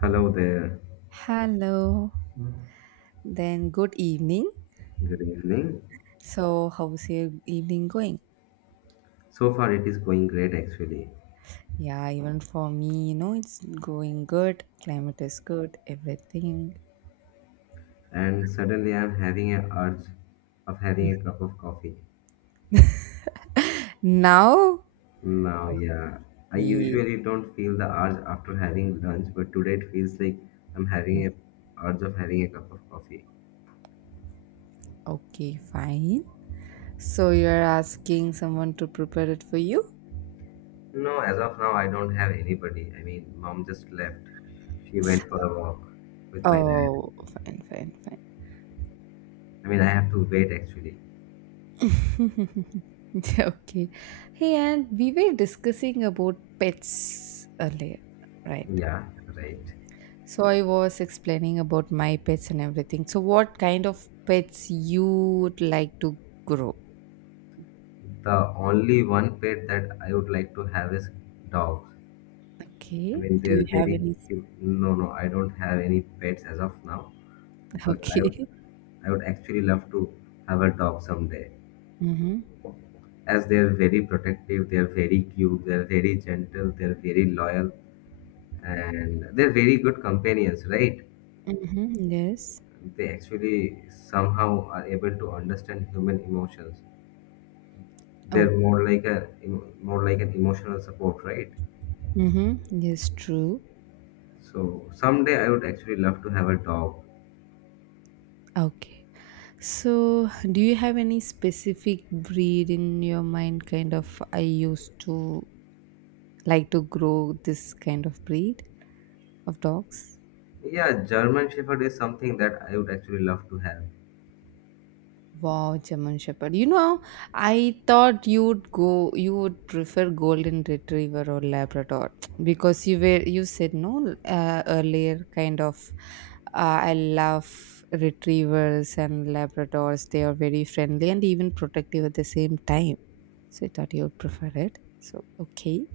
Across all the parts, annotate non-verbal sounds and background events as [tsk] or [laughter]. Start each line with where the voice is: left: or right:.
left: Hello there.
right: Hello, then good evening.
left: Good evening.
right: So, how's your evening going?
left: So far it is going great actually.
right: Yeah, even for me, you know, it's going good. Climate is good, everything.
left: And suddenly I'm having an urge of having a cup of coffee.
right: Now,
left: Now, yeah, I
right: yeah,
left: usually don't feel the urge after having lunch, but today it feels like I'm having a urge of having a cup of coffee.
right: okay, fine. So, you're asking someone to prepare it for you?
left: No, as of now I don't have anybody. I mean, mom just left. She went for a walk with my dad.
right: Oh, fine, fine,
left: I mean, I have to wait actually.
right: fine. [laughs] Okay. Hey, and we were discussing about pets earlier, right?
left: Yeah, right.
right: So I was explaining about my pets and everything. So what kind of pets you would like to grow?
left: The only one pet that I would like to have is dogs. I
right: Okay.
left: mean,
right: Do you
left: they're
right: have
left: very
right: any? [laughs]
left: cute. No, no, I don't have any pets as of now, but I
right: Okay.
left: would, I would actually love to have a dog someday.
right: Mm-hmm.
left: As they're very protective, they're very cute, they're very gentle, they're very loyal, and they're very good companions, right?
right: Mm-hmm. Yes.
left: They actually somehow are able to understand human emotions. They're
right: Oh.
left: more like an emotional support, right?
right: Mm-hmm. Yes. True.
left: So someday I would actually love to have a dog.
right: Okay. So do you have any specific breed in your mind? Kind of. I used to like to grow this kind of breed of dogs.
left: Yeah, German Shepherd is something that I would actually love to have.
right: Wow, German Shepherd. You know, I thought you'd go, you would prefer Golden Retriever or Labrador [tsk] because you were, you said no earlier, kind of. I love retrievers and Labradors. They are very friendly and even protective at the same time. So I thought you would prefer it. So, okay.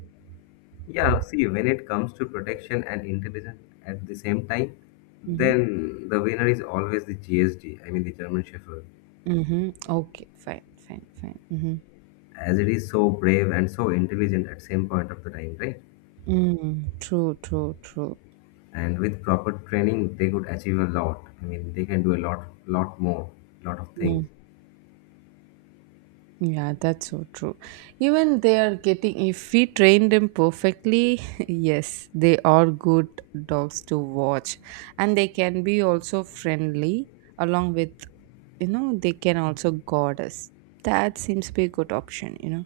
left: Yeah, see, when it comes to protection and intelligence at the same time,
right: Mm-hmm.
left: then the winner is always the GSD, I mean the German Shepherd,
right: Mm-hmm. Okay, fine, fine, fine. Mm-hmm.
left: as it is so brave and so intelligent at same point of the time, right?
right: Mm, true, true, true.
left: And with proper training, they could achieve a lot. I mean, they can do a lot, lot more, lot of things.
right: Mm-hmm. Yeah, that's so true. Even they are getting, if we train them perfectly, [laughs] yes, they are good dogs to watch. And they can be also friendly, along with, you know, they can also guard us. That seems to be a good option, you know.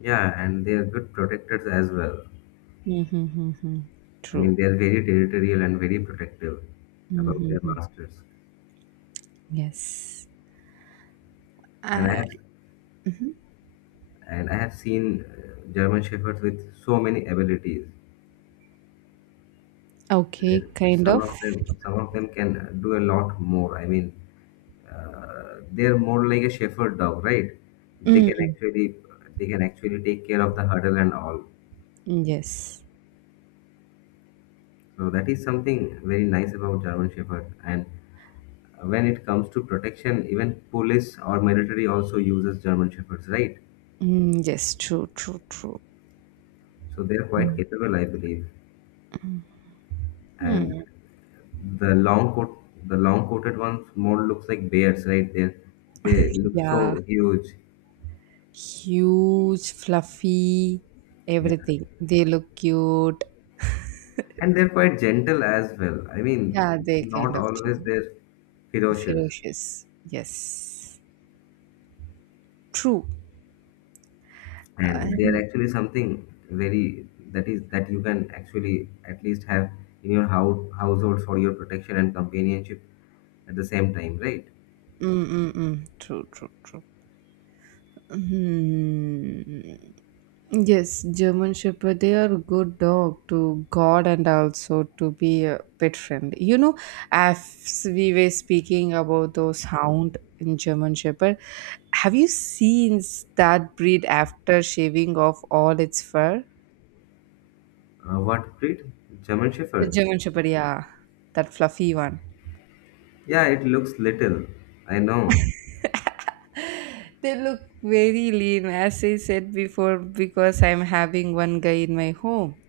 left: Yeah, and they are good protectors as well.
right: Mm-hmm,
left: I
right: true.
left: mean, they're very territorial and very protective about their
right: Mm-hmm,
left: masters.
right: yes.
left: And I
right: Uh,
left: have,
right: mhm.
left: and I have seen German shepherds with so many abilities.
right: Okay,
left: Uh,
right: kind
left: Some of
right: of.
left: them, some of them can do a lot more. I mean, they're more like a shepherd dog, right? They can
right: Mm,
left: actually, they can actually take care of the hurdle and all.
right: yes.
left: So that is something very nice about German shepherd. And when it comes to protection, even police or military also uses German shepherds, right?
right: Mm, yes, true, true, true.
left: So they are quite
right: Mm.
left: capable, I believe. And
right: Hmm,
left: the long coat, the long coated ones more looks like bears, right? They look
right: yeah.
left: so huge.
right: Huge, fluffy,
left: Yeah,
right: everything. They look cute.
left: and they're quite gentle as well. I mean,
right: Yeah,
left: it's
right: they
left: not
right: kind of
left: always they're ferocious,
right: ferocious. Yes, true.
left: and they are
right: And
left: actually something very that is that you can actually at least have in your house household for your protection and companionship at the same time, right?
right: mm, mm, mm. True, true, true. Hmm. Yes, German Shepherd, they are good dog to God and also to be a pet friend. You know, as we were speaking about those hound in German Shepherd, have you seen that breed after shaving off all its fur?
left: What breed? German
right: The
left: Shepherd.
right: German Shepherd, yeah, that fluffy one.
left: Yeah, it looks little. I know.
right: They look very lean, as I said before, because I'm having one guy in my home.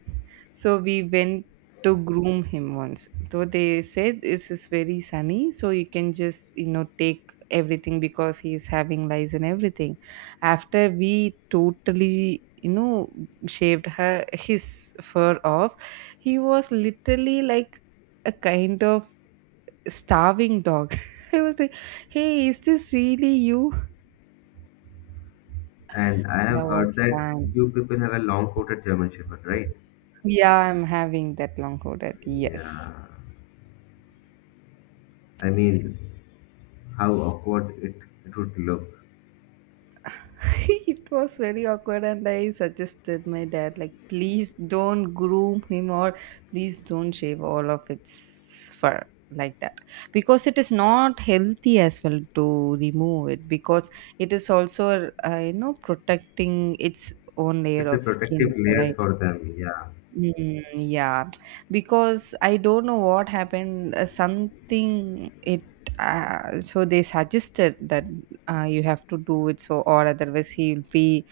right: So we went to groom him once. So they said this is very sunny, so you can just, you know, take everything because he is having lice and everything. After we totally, you know, shaved her his fur off, he was literally like a kind of starving dog. [laughs] I was like, hey, is this really you?
left: And I have
right: That
left: heard
right: was
left: that
right: fun.
left: you people have a long coated German Shepherd, right?
right: Yeah, I'm having that long coat, yes.
left: Yeah. I mean, how awkward it would look.
right: [laughs] It was very awkward and I suggested my dad like, please don't groom him, or please don't shave all of its fur like that, because it is not healthy as well to remove it, because it is also you know, protecting its own layer
left: It's a
right: of skin,
left: protective layer
right: right?
left: for them. Yeah.
right: Mm, yeah, because I don't know what happened, something it, so they suggested that you have to do it, so or otherwise he will be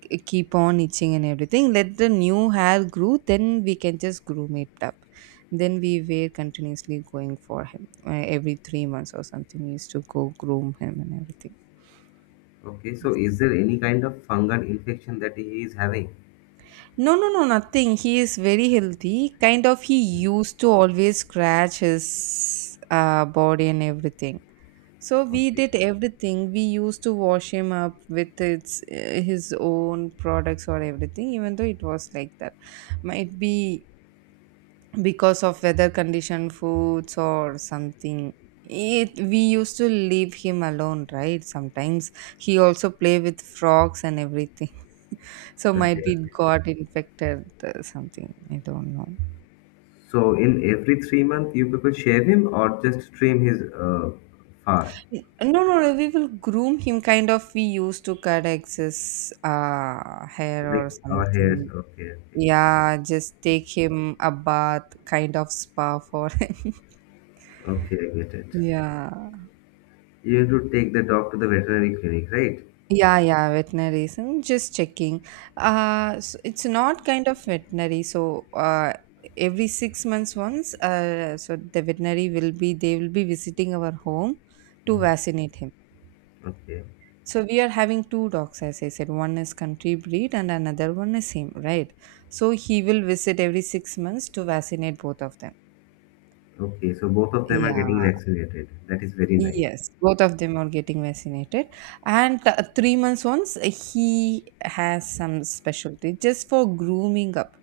right: keep on itching and everything. Let the new hair grow, then we can just groom it up. Then we were continuously going for him. Every three months or something we used to go groom him and everything.
left: Okay. So,
right: Yes.
left: is there any kind of fungal infection that he is having?
right: No, nothing. He is very healthy. Kind of, he used to always scratch his body and everything. So we
left: Okay.
right: did everything. We used to wash him up with its his own products or everything. Even though it was like that, might be because of weather condition, foods, or something. It, we used to leave him alone, right? Sometimes he also play with frogs and everything. [laughs] So might be
left: Okay.
right: got infected, something, I don't know.
left: So, in every 3 months, you people shave him or just trim his fur,
right: No, we will groom him, kind of. We used to cut excess hair or
left: like our hairs.
right: something.
left: Okay. Okay.
right: Yeah, just take him a bath, kind of spa for him.
left: Okay. I get it.
right: [laughs] Yeah.
left: You have to take the dog to the veterinary clinic, right?
right: Yeah, yeah, veterinary. So just checking. So it's not kind of veterinary. So every six months once, so the veterinary will be, they will be visiting our home to
left: Mm-hmm.
right: vaccinate him.
left: Okay.
right: So we are having two dogs, as I said. One is country breed and another one is him, right? So he will visit every six months to vaccinate both of them.
left: Okay, so both of them are getting
right: Yeah.
left: vaccinated. That is very nice.
right: Yes, both of them are getting vaccinated. And the three months once, he has some specialty just for grooming up.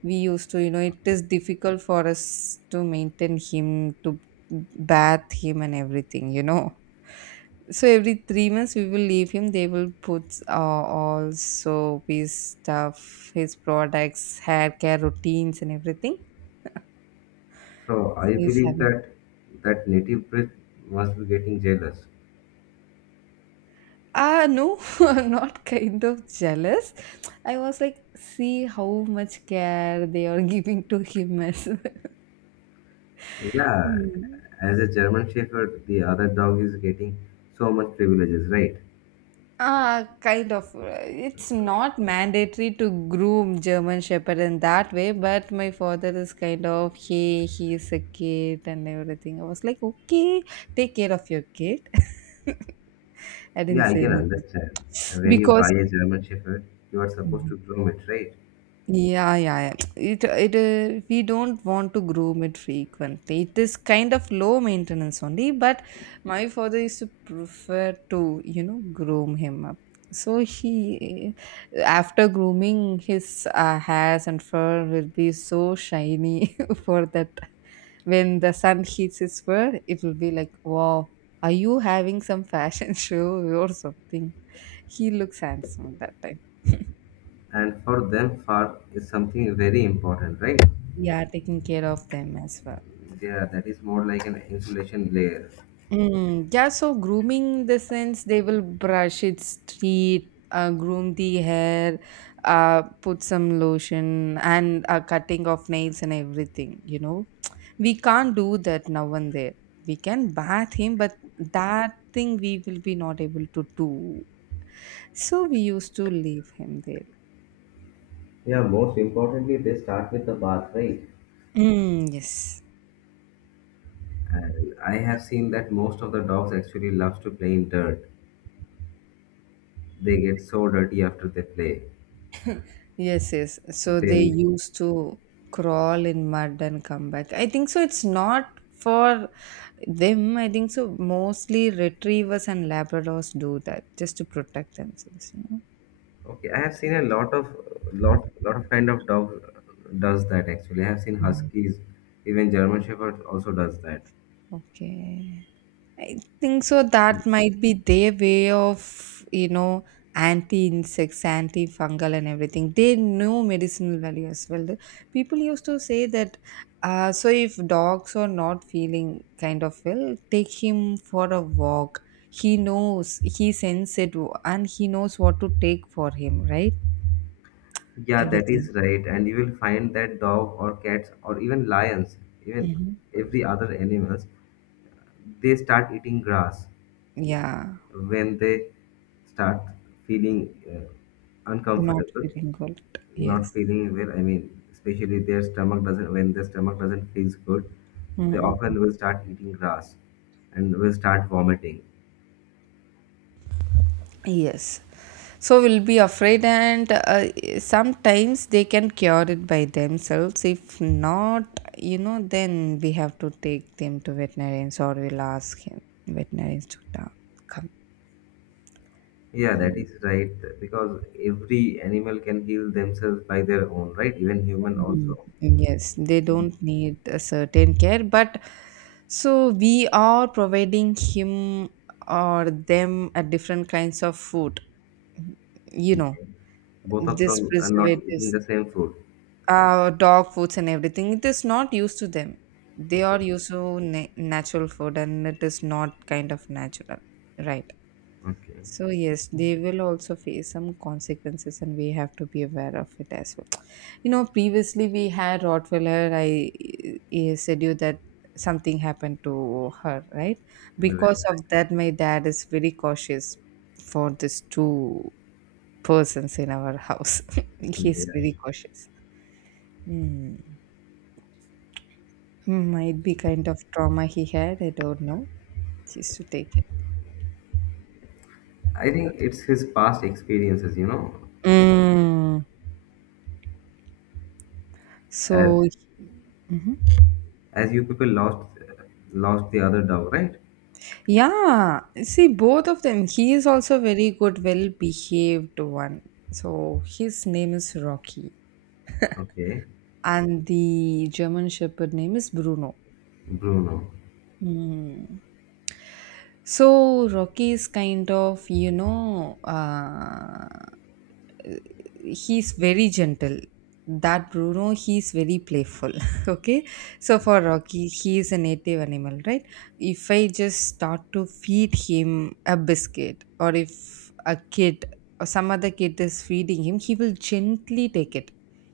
right: We used to, you know, it
left: Okay.
right: is difficult for us to maintain him, to bath him, and everything, you know. So every three months, we will leave him. They will put all soap, his stuff, his products, hair care routines, and everything.
left: So I
right: He's
left: believe
right: having.
left: that that native breed must be getting jealous.
right: Ah, no, [laughs] I'm not kind of jealous. I was like, see how much care they are [laughs] giving to him as well.
left: Yeah,
right: Mm.
left: as a German Shepherd, the other dog is getting so much privileges, right?
right: Ah, kind of. It's not mandatory to groom German Shepherd in that way, but my father is kind of, hey, he is a kid and everything. I was like, okay, take care of your kid. [laughs] I didn't
left: Yeah, I
right: say
left: can
right: anything
left: understand. And when you
right: because
left: buy a German Shepherd, you are supposed to groom it, right?
right: yeah, yeah, yeah. It we don't want to groom it frequently. It is kind of low maintenance only, but my father used to prefer to, you know, groom him up. So he, after grooming his hairs and fur will be so shiny. [laughs] For that, when the sun hits his fur, it will be like, wow, are you having some fashion [laughs] show or something? He looks handsome that time.
left: And for them, fur is something very important, right?
right: Yeah, taking care of them as well.
left: Yeah, that is more like an insulation layer.
right: Mm, yeah, so grooming the sense they will brush its teeth, groom the hair, put some lotion, and cutting of nails and everything. You know, we can't do that now and there. We can bath him, but that thing we will be not able to do. So we used to leave him there.
left: Yeah, most importantly, they start with the bath, right?
right: Mm, yes.
left: And I have seen that most of the dogs actually loves to play in dirt. They get so dirty after they play.
right: Yes, yes. So they
left: Then,
right: used to crawl in mud and come back. I think so. It's not for them. I think so. Mostly retrievers and Labradors do that just to protect themselves, you know.
left: okay, I have seen a lot of kind of dog does that actually. I have seen
right: Mm.
left: huskies, even German Shepherd also does that.
right: Okay. I think so.
left: And
right: That might be their way of, you know, anti insects, anti fungal, and everything. They know medicinal value as well. The people used to say that. So if dogs are not feeling kind of well, take him for a walk. He knows, he senses it, and he knows what to take for him, right?
left: yeah, that
right: Everything.
left: is right. And you will find that dog or cats or even lions, even
right: Hmm.
left: every other animals, they start eating grass
right: Yeah,
left: when they start feeling
right: not
left: uncomfortable,
right: feeling good.
left: not
right: Yes.
left: feeling well. I mean, especially their stomach doesn't feels good, they
right: Mm-mm.
left: often will start eating grass and will start vomiting.
right: Yes. So we'll be afraid, and sometimes they can cure it by themselves. If not, you know, then we have to take them to veterinarians, or we'll ask him veterinarians to come.
left: Yeah, that is right because every animal can heal themselves by their own, right? Even human
right: Mm.
left: also.
right: Yes, they don't need a certain care, but so we are providing him or them a different kinds of food. You know,
left: Okay. Both of
right: this
left: them are not eating
right: preservatives.
left: the same food.
right: Dog foods and everything, it is not used to them. They are
left: Okay.
right: used to natural food, and it is not kind of natural, right?
left: Okay.
right: So yes, they will also face some consequences, and we have to be aware of it as well. You know, previously we had rottweiler, I said you that something happened to her, right?
left: Right.
right: Because of that, my dad is very cautious for these two persons in our house. [laughs] He's
left: Yeah.
right: very cautious. Hmm. Might be kind of trauma he had, I don't know. He used to take it.
left: I think it's his past experiences,
right: Mm.
left: as
right: So
left: as you people lost the other dog, right?
right: yeah, see both of them. He is also very good, well behaved one. So his name is Rocky,
left: Okay,
right: and the German Shepherd name is Bruno.
left: Bruno.
right: Mm. So Rocky is kind of, you know, he's very gentle. That Bruno, he's very playful. [laughs] Okay, so for Rocky, he is a native animal, right? If I just start to feed him a biscuit, or if a kid or some other kid is feeding him, he will gently take it.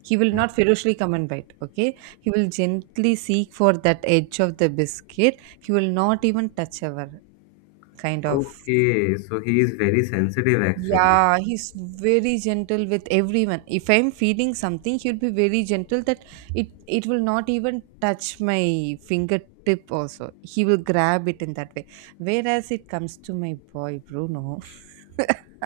right: He will not ferociously come and bite. Okay, he will gently seek for that edge of the biscuit. He will not even touch our, kind of.
left: Okay, so he is very sensitive actually.
right: Yeah, he's very gentle with everyone. If I'm feeling something, he'll be very gentle that it will not even touch my fingertip also. He will grab it in that way. Whereas it comes to my boy Bruno, [laughs]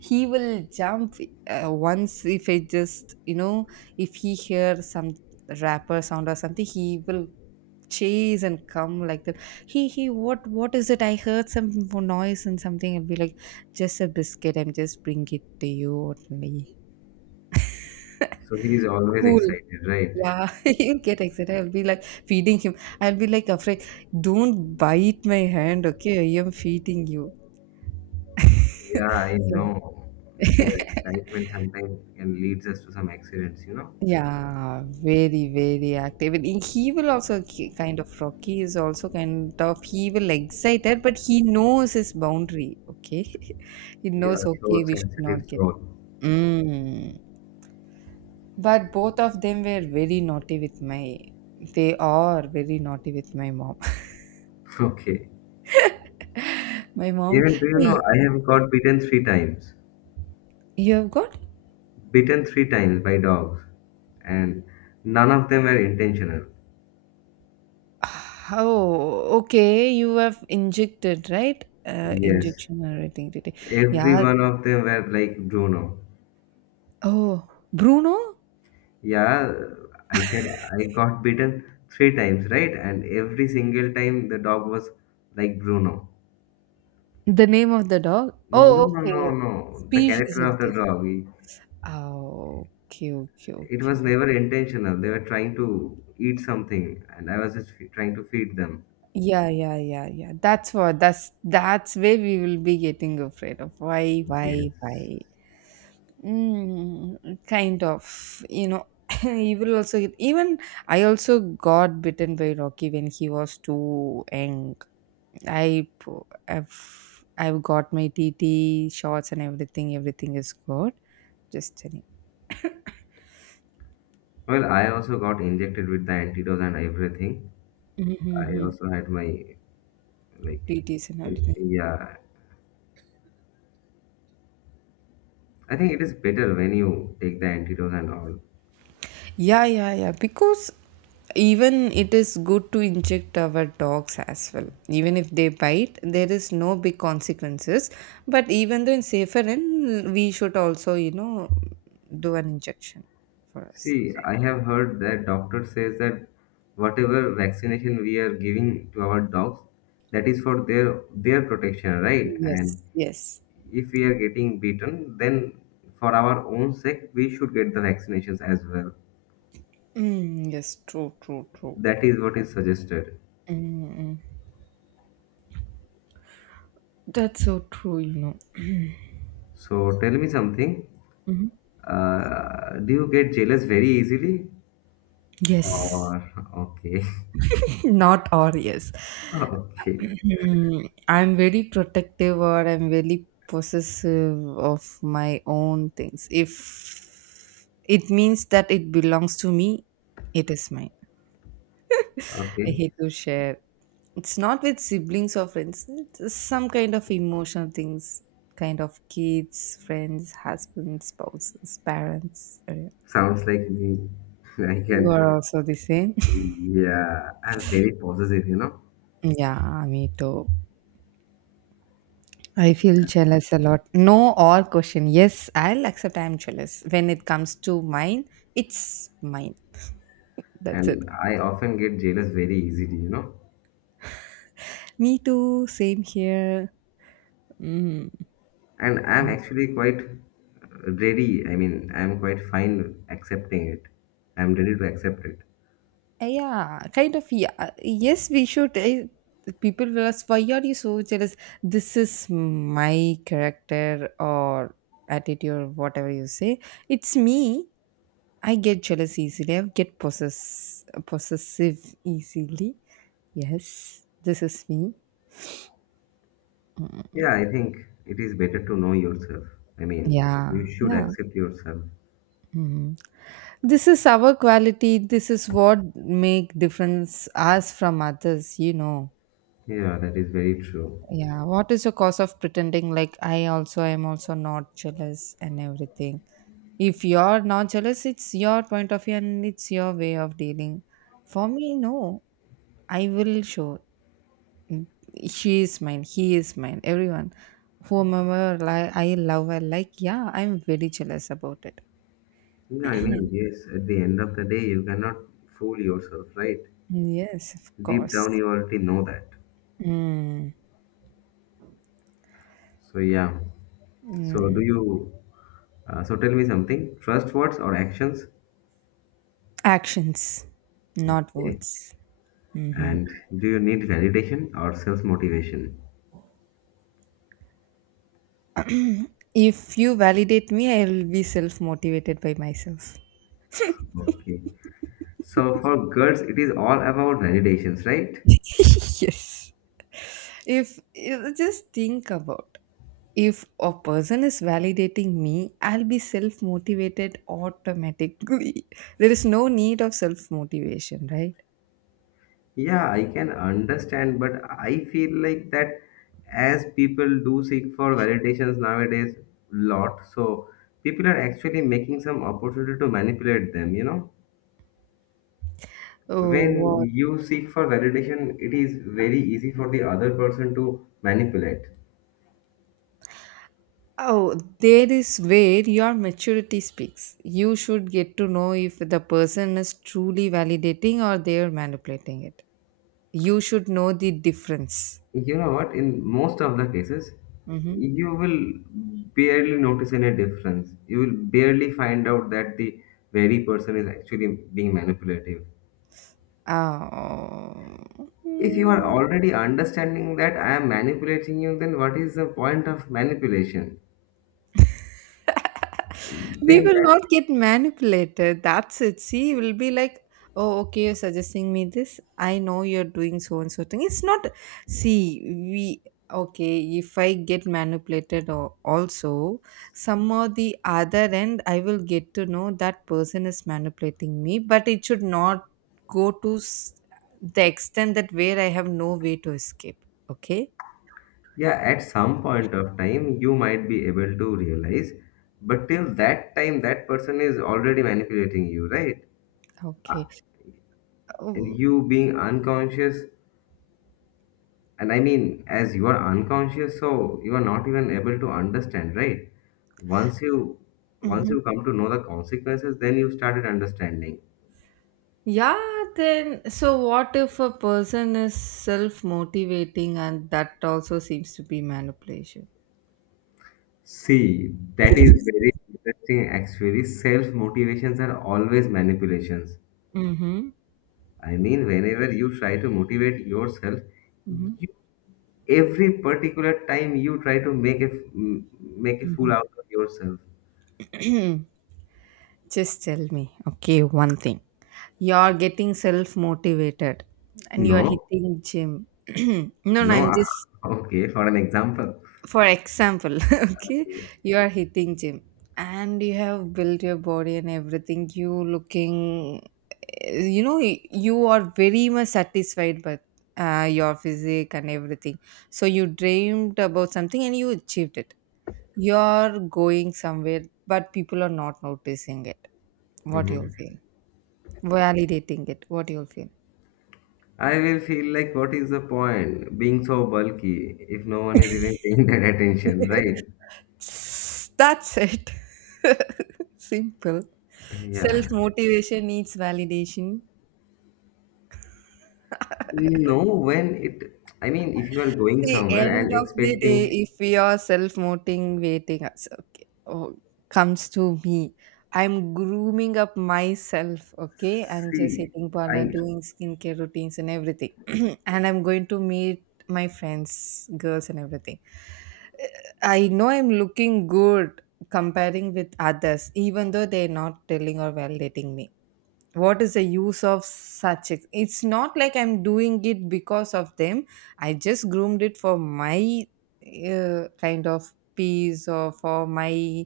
right: he will jump. Once if I just, you know, if he hears some rapper sound or something, he will chase and come like that. He, what is it? I heard some noise and something and be like, just a biscuit, I'm just bring it to you only.
left: So he is
right: [laughs]
left: always
right: Cool.
left: excited, right?
right: Yeah, [laughs] he get excited. I'll be like feeding him. I'll be like afraid, don't bite my hand, okay? I am feeding you.
left: Yeah, I
right: Mm.
left: know. And their excitement sometimes can leads us to some accidents, you know?
right: Yeah, very, very active. And he will also kind of, Rocky is also kind of, he will excited, but he knows his boundary. Okay, [laughs] he
left: Yeah,
right: knows. Okay,
left: so
right: we should not.
left: sensitive soul. [laughs]
right: Mm. But both of them were very naughty with my, they are very naughty with my mom. [laughs]
left: Okay.
right: My mom,
left: Even do you know
right: "Hey,
left: I have got beaten three times.
right: you have got?
left: Beaten three times by dogs. And none of them were intentional.
right: Oh, okay. You have injected, right?
left: Yes.
right: Injection or anything.
left: Every
right: Yeah.
left: one of them were like Bruno.
right: Oh, Bruno,
left: Yeah, I said I got bitten three times, right? And every single time the dog was like Bruno.
right: the name of the dog. Oh,
left: No, no,
right: okay.
left: no, no. The
right: Species
left: character
right: of
left: of the
right: this.
left: dog.
right: Oh, okay, okay,
left: It was
right: okay.
left: never intentional. They were trying to eat something, and I was just trying to feed them.
right: Yeah, yeah, yeah, yeah. That's what. That's where we will be getting afraid of. Why,
left: Yes.
right: why? Kind of, [laughs] he will also even I also got bitten by Rocky when he was too young. I p- I've got my TT shots and everything. Everything is good. Just telling.
left: Well, I also got injected with the antidote and everything. I
right: Mm-hmm.
left: also had my, like,
right: TTs and everything.
left: yeah. I think it is better when you take the antidote and all.
right: Yeah, yeah, yeah. Because even it is good to inject our dogs as well. Even if they bite, there is no big consequences. But even though in safer end, we should also, do an injection for us.
left: See, I have heard that doctor says that whatever vaccination we are giving to our dogs, that is for their protection, right? And
right: Yes, yes.
left: if we are getting beaten, then for our own sake, we should get the vaccinations as well.
right: Mm, yes, true, true, true.
left: That is what is suggested.
right: Mm, mm. That's so true.
left: So tell me something.
right: Mhm.
left: Do you get jealous very easily?
right: Yes.
left: Or okay,
right: [laughs] Not or yes.
left: [laughs] okay,
right: I'm very protective or I'm very possessive of my own things. If it means that it belongs to me, it is mine. I
left: okay.
right: hate to share. It's not with siblings or friends, it's just some kind of emotional things, kind of kids, friends, husbands, spouses, parents.
left: Sounds like me. [laughs] I can.
right: You are also the same. [laughs]
left: Yeah, I'm very possessive.
right: Yeah, me too. I feel jealous a lot. No or question. Yes, I'll accept I'm jealous. When it comes to mine, it's mine. That's it.
left: And I often get jealous very easily.
right: Me too. Same here. Mm.
left: And I'm actually quite ready. I mean, I'm quite fine accepting it. I'm ready to accept it.
right: Yeah, kind of. Yeah. Yes, we should. I, people will ask, why are you so jealous? This is my character or attitude or whatever you say. It's me. I get jealous easily. I get possessive easily. Yes, this is me.
left: Yeah, I think it is better to know yourself. I mean,
right: Yeah,
left: you should
right: yeah.
left: accept yourself.
right: Mhm. This is our quality. This is what make difference us from others.
left: Yeah, that is very true.
right: Yeah, what is the cause of pretending like I also am also not jealous and everything? If you're not jealous, it's your point of view and it's your way of dealing. For me, no. I will show she is mine, he is mine, everyone. I love, I like, yeah, I'm very jealous about it.
left: Yeah, I mean, yes, at the end of the day, you cannot fool yourself, right?
right: Yes, of
left: Deep down,
right: course.
left: you already know that.
right: Mm.
left: So, yeah. So, do
right: Mm,
left: you, so, tell me something, trust words or actions?
right: actions, not
left: Okay.
right: words. Mhm.
left: And do you need validation or self motivation?
right: If you validate me, I'll be self motivated by myself.
left: Okay. So for girls, it is all about validations, right?
right: [laughs] Yes. If you just think about if a person is validating me, I'll be self motivated automatically. [laughs] There is no need of self motivation, right?
left: Yeah, I can understand, but I feel like that as people do seek for validations nowadays, lot. So people are actually making some opportunity to manipulate them, you know?
right: Oh,
left: When
right: what?
left: you seek for validation, it is very easy for the other person to manipulate.
right: Oh, there is where your maturity speaks. You should get to know if the person is truly validating or they are manipulating it. You should know the difference.
left: You know what? In most of the cases,
right: Mhm.
left: you will barely notice any difference. You will barely find out that the very person is actually being manipulative.
right: Ah,
left: If you are
right: mm,
left: already understanding that I am manipulating you, then what is the point of manipulation?
right: [laughs] we
left: Then
right: will
left: that,
right: not get manipulated. That's it. See, we'll be like, oh, okay, you're suggesting me this. I know you're doing so and so thing. It's not, see, we, okay, if I get manipulated or also, some or the other end, I will get to know that person is manipulating me, but it should not go to s- the extent that where I have no way to escape. Okay.
left: yeah, at some point of time, you might be able to realize, but till that time, that person is already manipulating you, right? Uh,
right: Okay.
left: And
right: Mm-hmm.
left: you being unconscious. And I mean, as you are unconscious, so you are not even able to understand, right? Once you once you come to know the consequences, then you started understanding.
right: Yeah, then so what if a person is self motivating and that also seems to be manipulation?
left: See, that is very interesting actually. Self motivations are always manipulations.
right: Mm-hmm.
left: I mean, whenever you try to motivate yourself,
right: Mm-hmm.
left: you, every particular time you try to make a fool out
right: [clears throat]
left: of yourself.
right: Mm-hmm. Just tell me, okay, one thing. You're getting self motivated and you're
left: No,
right: hitting gym. [clears throat] No, no,
left: no.
right: I'm
left: [laughs]
right: just
left: Okay, for an example.
right: for example. [laughs] Okay,
left: Okay.
right: you are hitting gym and you have built your body and everything you looking eh, you know you are very much satisfied by your physique and everything, so you dreamed about something and you achieved it, you're going somewhere, but people are not noticing it, what you're
left: Mhm.
right: feeling, validating it, what you're feeling.
left: I will feel like, what is the point being so bulky if no one is even paying [laughs] that attention, right?
right: [laughs] That's it. [laughs] Simple. Self
left: Yeah.
right: motivation needs validation. [laughs]
left: No, when it, I mean, if you are going
right: See,
left: somewhere and
right: end of the day,
left: expecting,
right: if we are self-motivating us, okay, oh, comes to me. I'm grooming up myself, okay? I'm just
left: see,
right: hitting parlor,
left: I
right: doing skincare routines and everything. [clears throat] And I'm going to meet my friends, girls and everything. Uh, I know I'm looking good comparing with others, even though they're not telling or validating me, what is the use of it's not like I'm doing it because of them, I just groomed it for my kind of peace or for my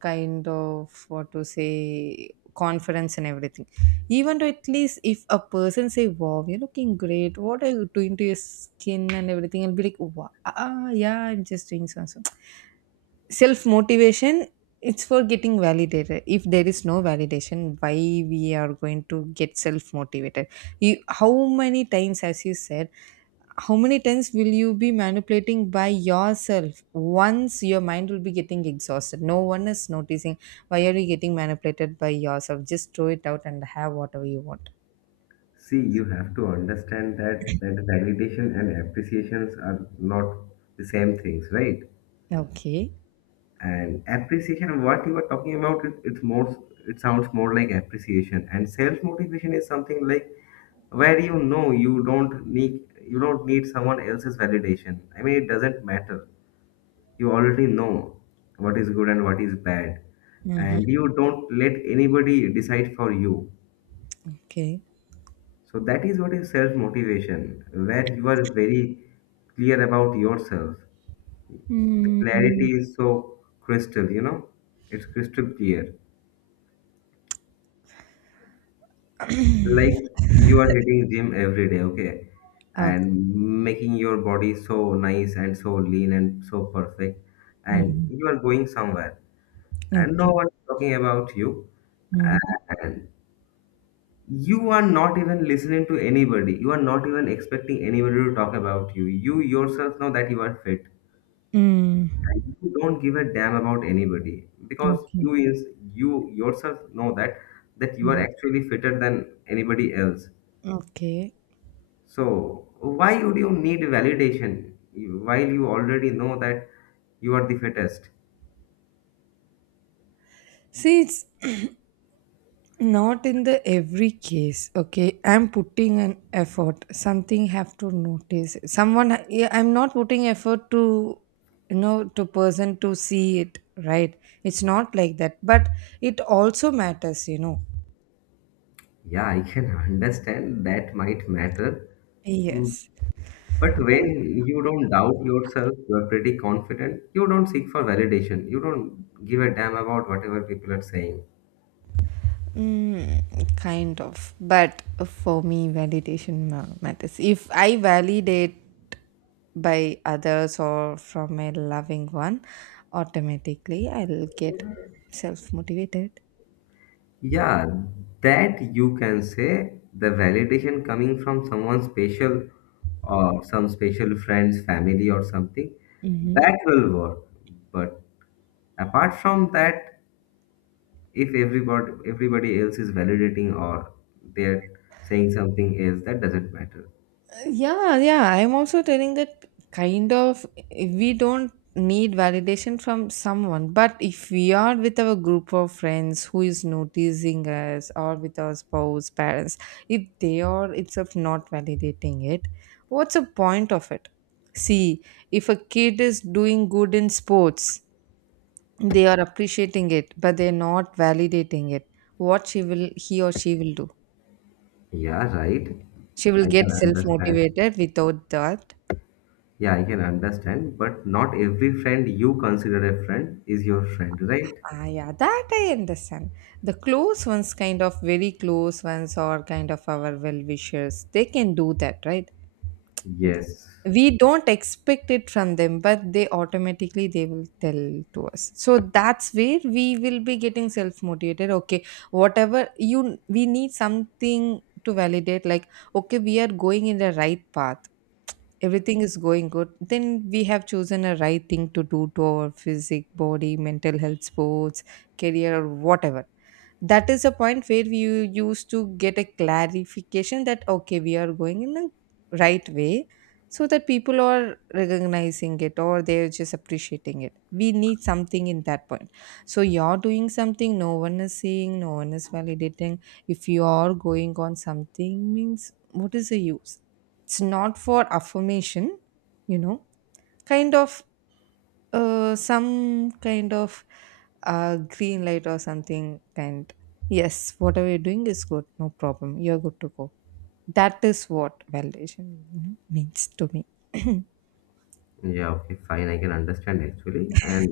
right: kind of what to say, confidence and everything. Even though at least if a person say, wow, you're looking great, what are you doing to your skin and everything, and be like, wow, ah, yeah, I'm just doing so and so. Self motivation, it's for getting validated. If there is no validation, why we are going to get self motivated? You, how many times, as you said, how many times will you be manipulating by yourself once your mind will be getting exhausted, no one is noticing? Why are you getting manipulated by yourself? Just throw it out and have whatever you want.
left: see, you have to understand that that validation and appreciations are not the same things, right?
right: Okay.
left: And appreciation what you were talking about it's more, it sounds more like appreciation, and self motivation is something like where you know you don't need someone else's validation. I mean, it doesn't matter. You already know what is good and what is bad,
right: Mm-hmm.
left: and you don't let anybody decide for you.
right: Okay.
left: So that is what is self motivation, where you are very clear about yourself. The
right: Mm-hmm.
left: clarity is so crystal, it's crystal clear. Like, you are hitting gym every day. Okay.
right: Okay.
left: And making your body so nice and so lean and so perfect, and
right: Mm-hmm.
left: you are going somewhere, and no
right: Okay.
left: one is talking about you,
right: Mm-hmm.
left: and you are not even listening to anybody, you are not even expecting anybody to talk about you. You yourself know that you are fit, and
right: Mm.
left: you don't give a damn about anybody because
right: Okay.
left: you yourself know that you are
right: Mhm.
left: actually fitter than anybody else.
right: Okay.
left: So, why would you need validation while you already know that you are the fittest?
right: See, it's [clears throat] not in the every case. Okay, I'm putting an effort. Something have to notice. Yeah, I'm not putting effort to, you know, to person to see it. Right? It's not like that. But it also matters. You know.
left: Yeah, I can [laughs] understand that might matter. Mm,
right: Yes.
left: but when you don't doubt yourself, you are pretty confident, you don't seek for validation, you don't give a damn about whatever people are saying.
right: Mm, kind of. But for me, matters. If I validate by others or from a loving one, automatically I'll get self motivated.
left: Yeah, that you can say the validation coming from someone special or some special friends, family, or something that will work. But apart from that, if everybody else is validating, or they're saying something else, that doesn't matter.
right: Yeah, yeah. I'm also telling that kind of we don't need validation from someone, but if we are with our group of friends who is noticing us or with our spouse, parents, if they are itself not validating it, what's the point of it? See, if a kid is doing good in sports, they are appreciating it, but they're not validating it. What she will, he or she will do?
left: Yeah, right.
right: She will
left: I
right: get
left: can
right: self
left: understand.
right: motivated without that.
left: Yeah, I can understand, but not every friend you consider a friend is your friend, right?
right: Ah, yeah, that I understand. The close ones, kind of very close ones, or kind of our well wishers, they can do that, right? Th-
left: Yes.
right: We don't expect it from them, but they automatically they will tell to us. So that's where we will be getting self motivated. Okay, whatever you, we need something to validate. Like, okay, we are going in the right path, everything is going good, then we have chosen a right thing to do to our physic, body, mental health, sports, career or whatever. That is a point where you used to get a clarification that okay, we are going in the right way, so that people are recognizing it or they're just appreciating it, we need something in that point. So you're doing something, no one is seeing, no one is validating. If you are going on something means what is the use? It's not for affirmation, you know, kind of, some kind of, green light or something kind. Yes, whatever you're doing is good. No problem. You're good to go. That is what validation, you know, means to me. [clears throat]
left: Yeah, okay, fine, I can understand actually. And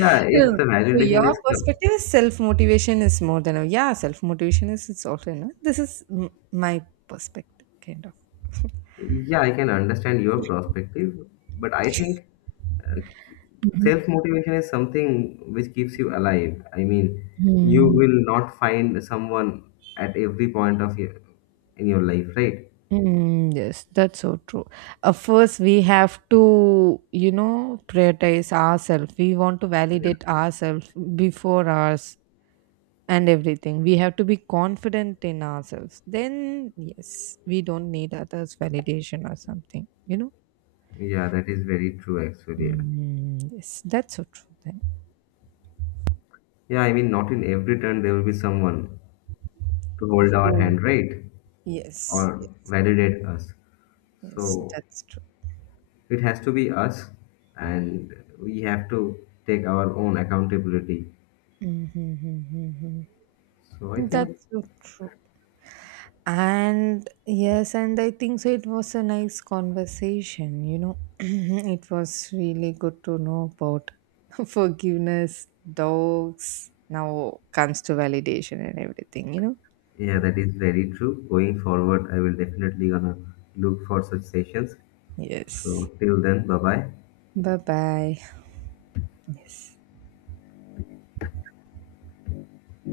left: yeah, if
right: Yeah.
left: the
right: So
left: validation
right: your
left: is com-
right: perspective is self motivation is more than a, yeah, self motivation is, it's also, you know, this is my perspective kind of.
left: Yeah, I can understand your perspective, but I think uh, self motivation is something which keeps you alive. I mean, you
right: Mhm.
left: will not find someone at every point of your in your life, right?
right: Mm, yes, that's so true. First, we have to, you know, prioritize ourselves. We want to
left: Yeah.
right: validate ourselves before ours and everything. We have to be confident in ourselves. Then, yes, we don't need others' validation or something, you know?
left: Yeah, that is very true actually.
right: Mm, yes, that's so true then.
left: Yeah, I mean, not in every turn there will be someone to hold our
right: Oh,
left: hand, right?
right: yes,
left: Or
right: yes,
left: validate us.
right: yes,
left: So
right: that's true.
left: it has to be us, and we have to take our own accountability.
right: Mm-hmm.
left: So I think,
right: That's so true. And yes, and I think so. It was a nice conversation, you know. [clears throat] It was really good to know about [laughs] forgiveness, dogs, now comes to validation and everything, you know.
left: yeah, that is very true. Going forward, I will definitely gonna look for such sessions.
right: Yes.
left: So till then, bye bye.
right: Bye bye. Yes.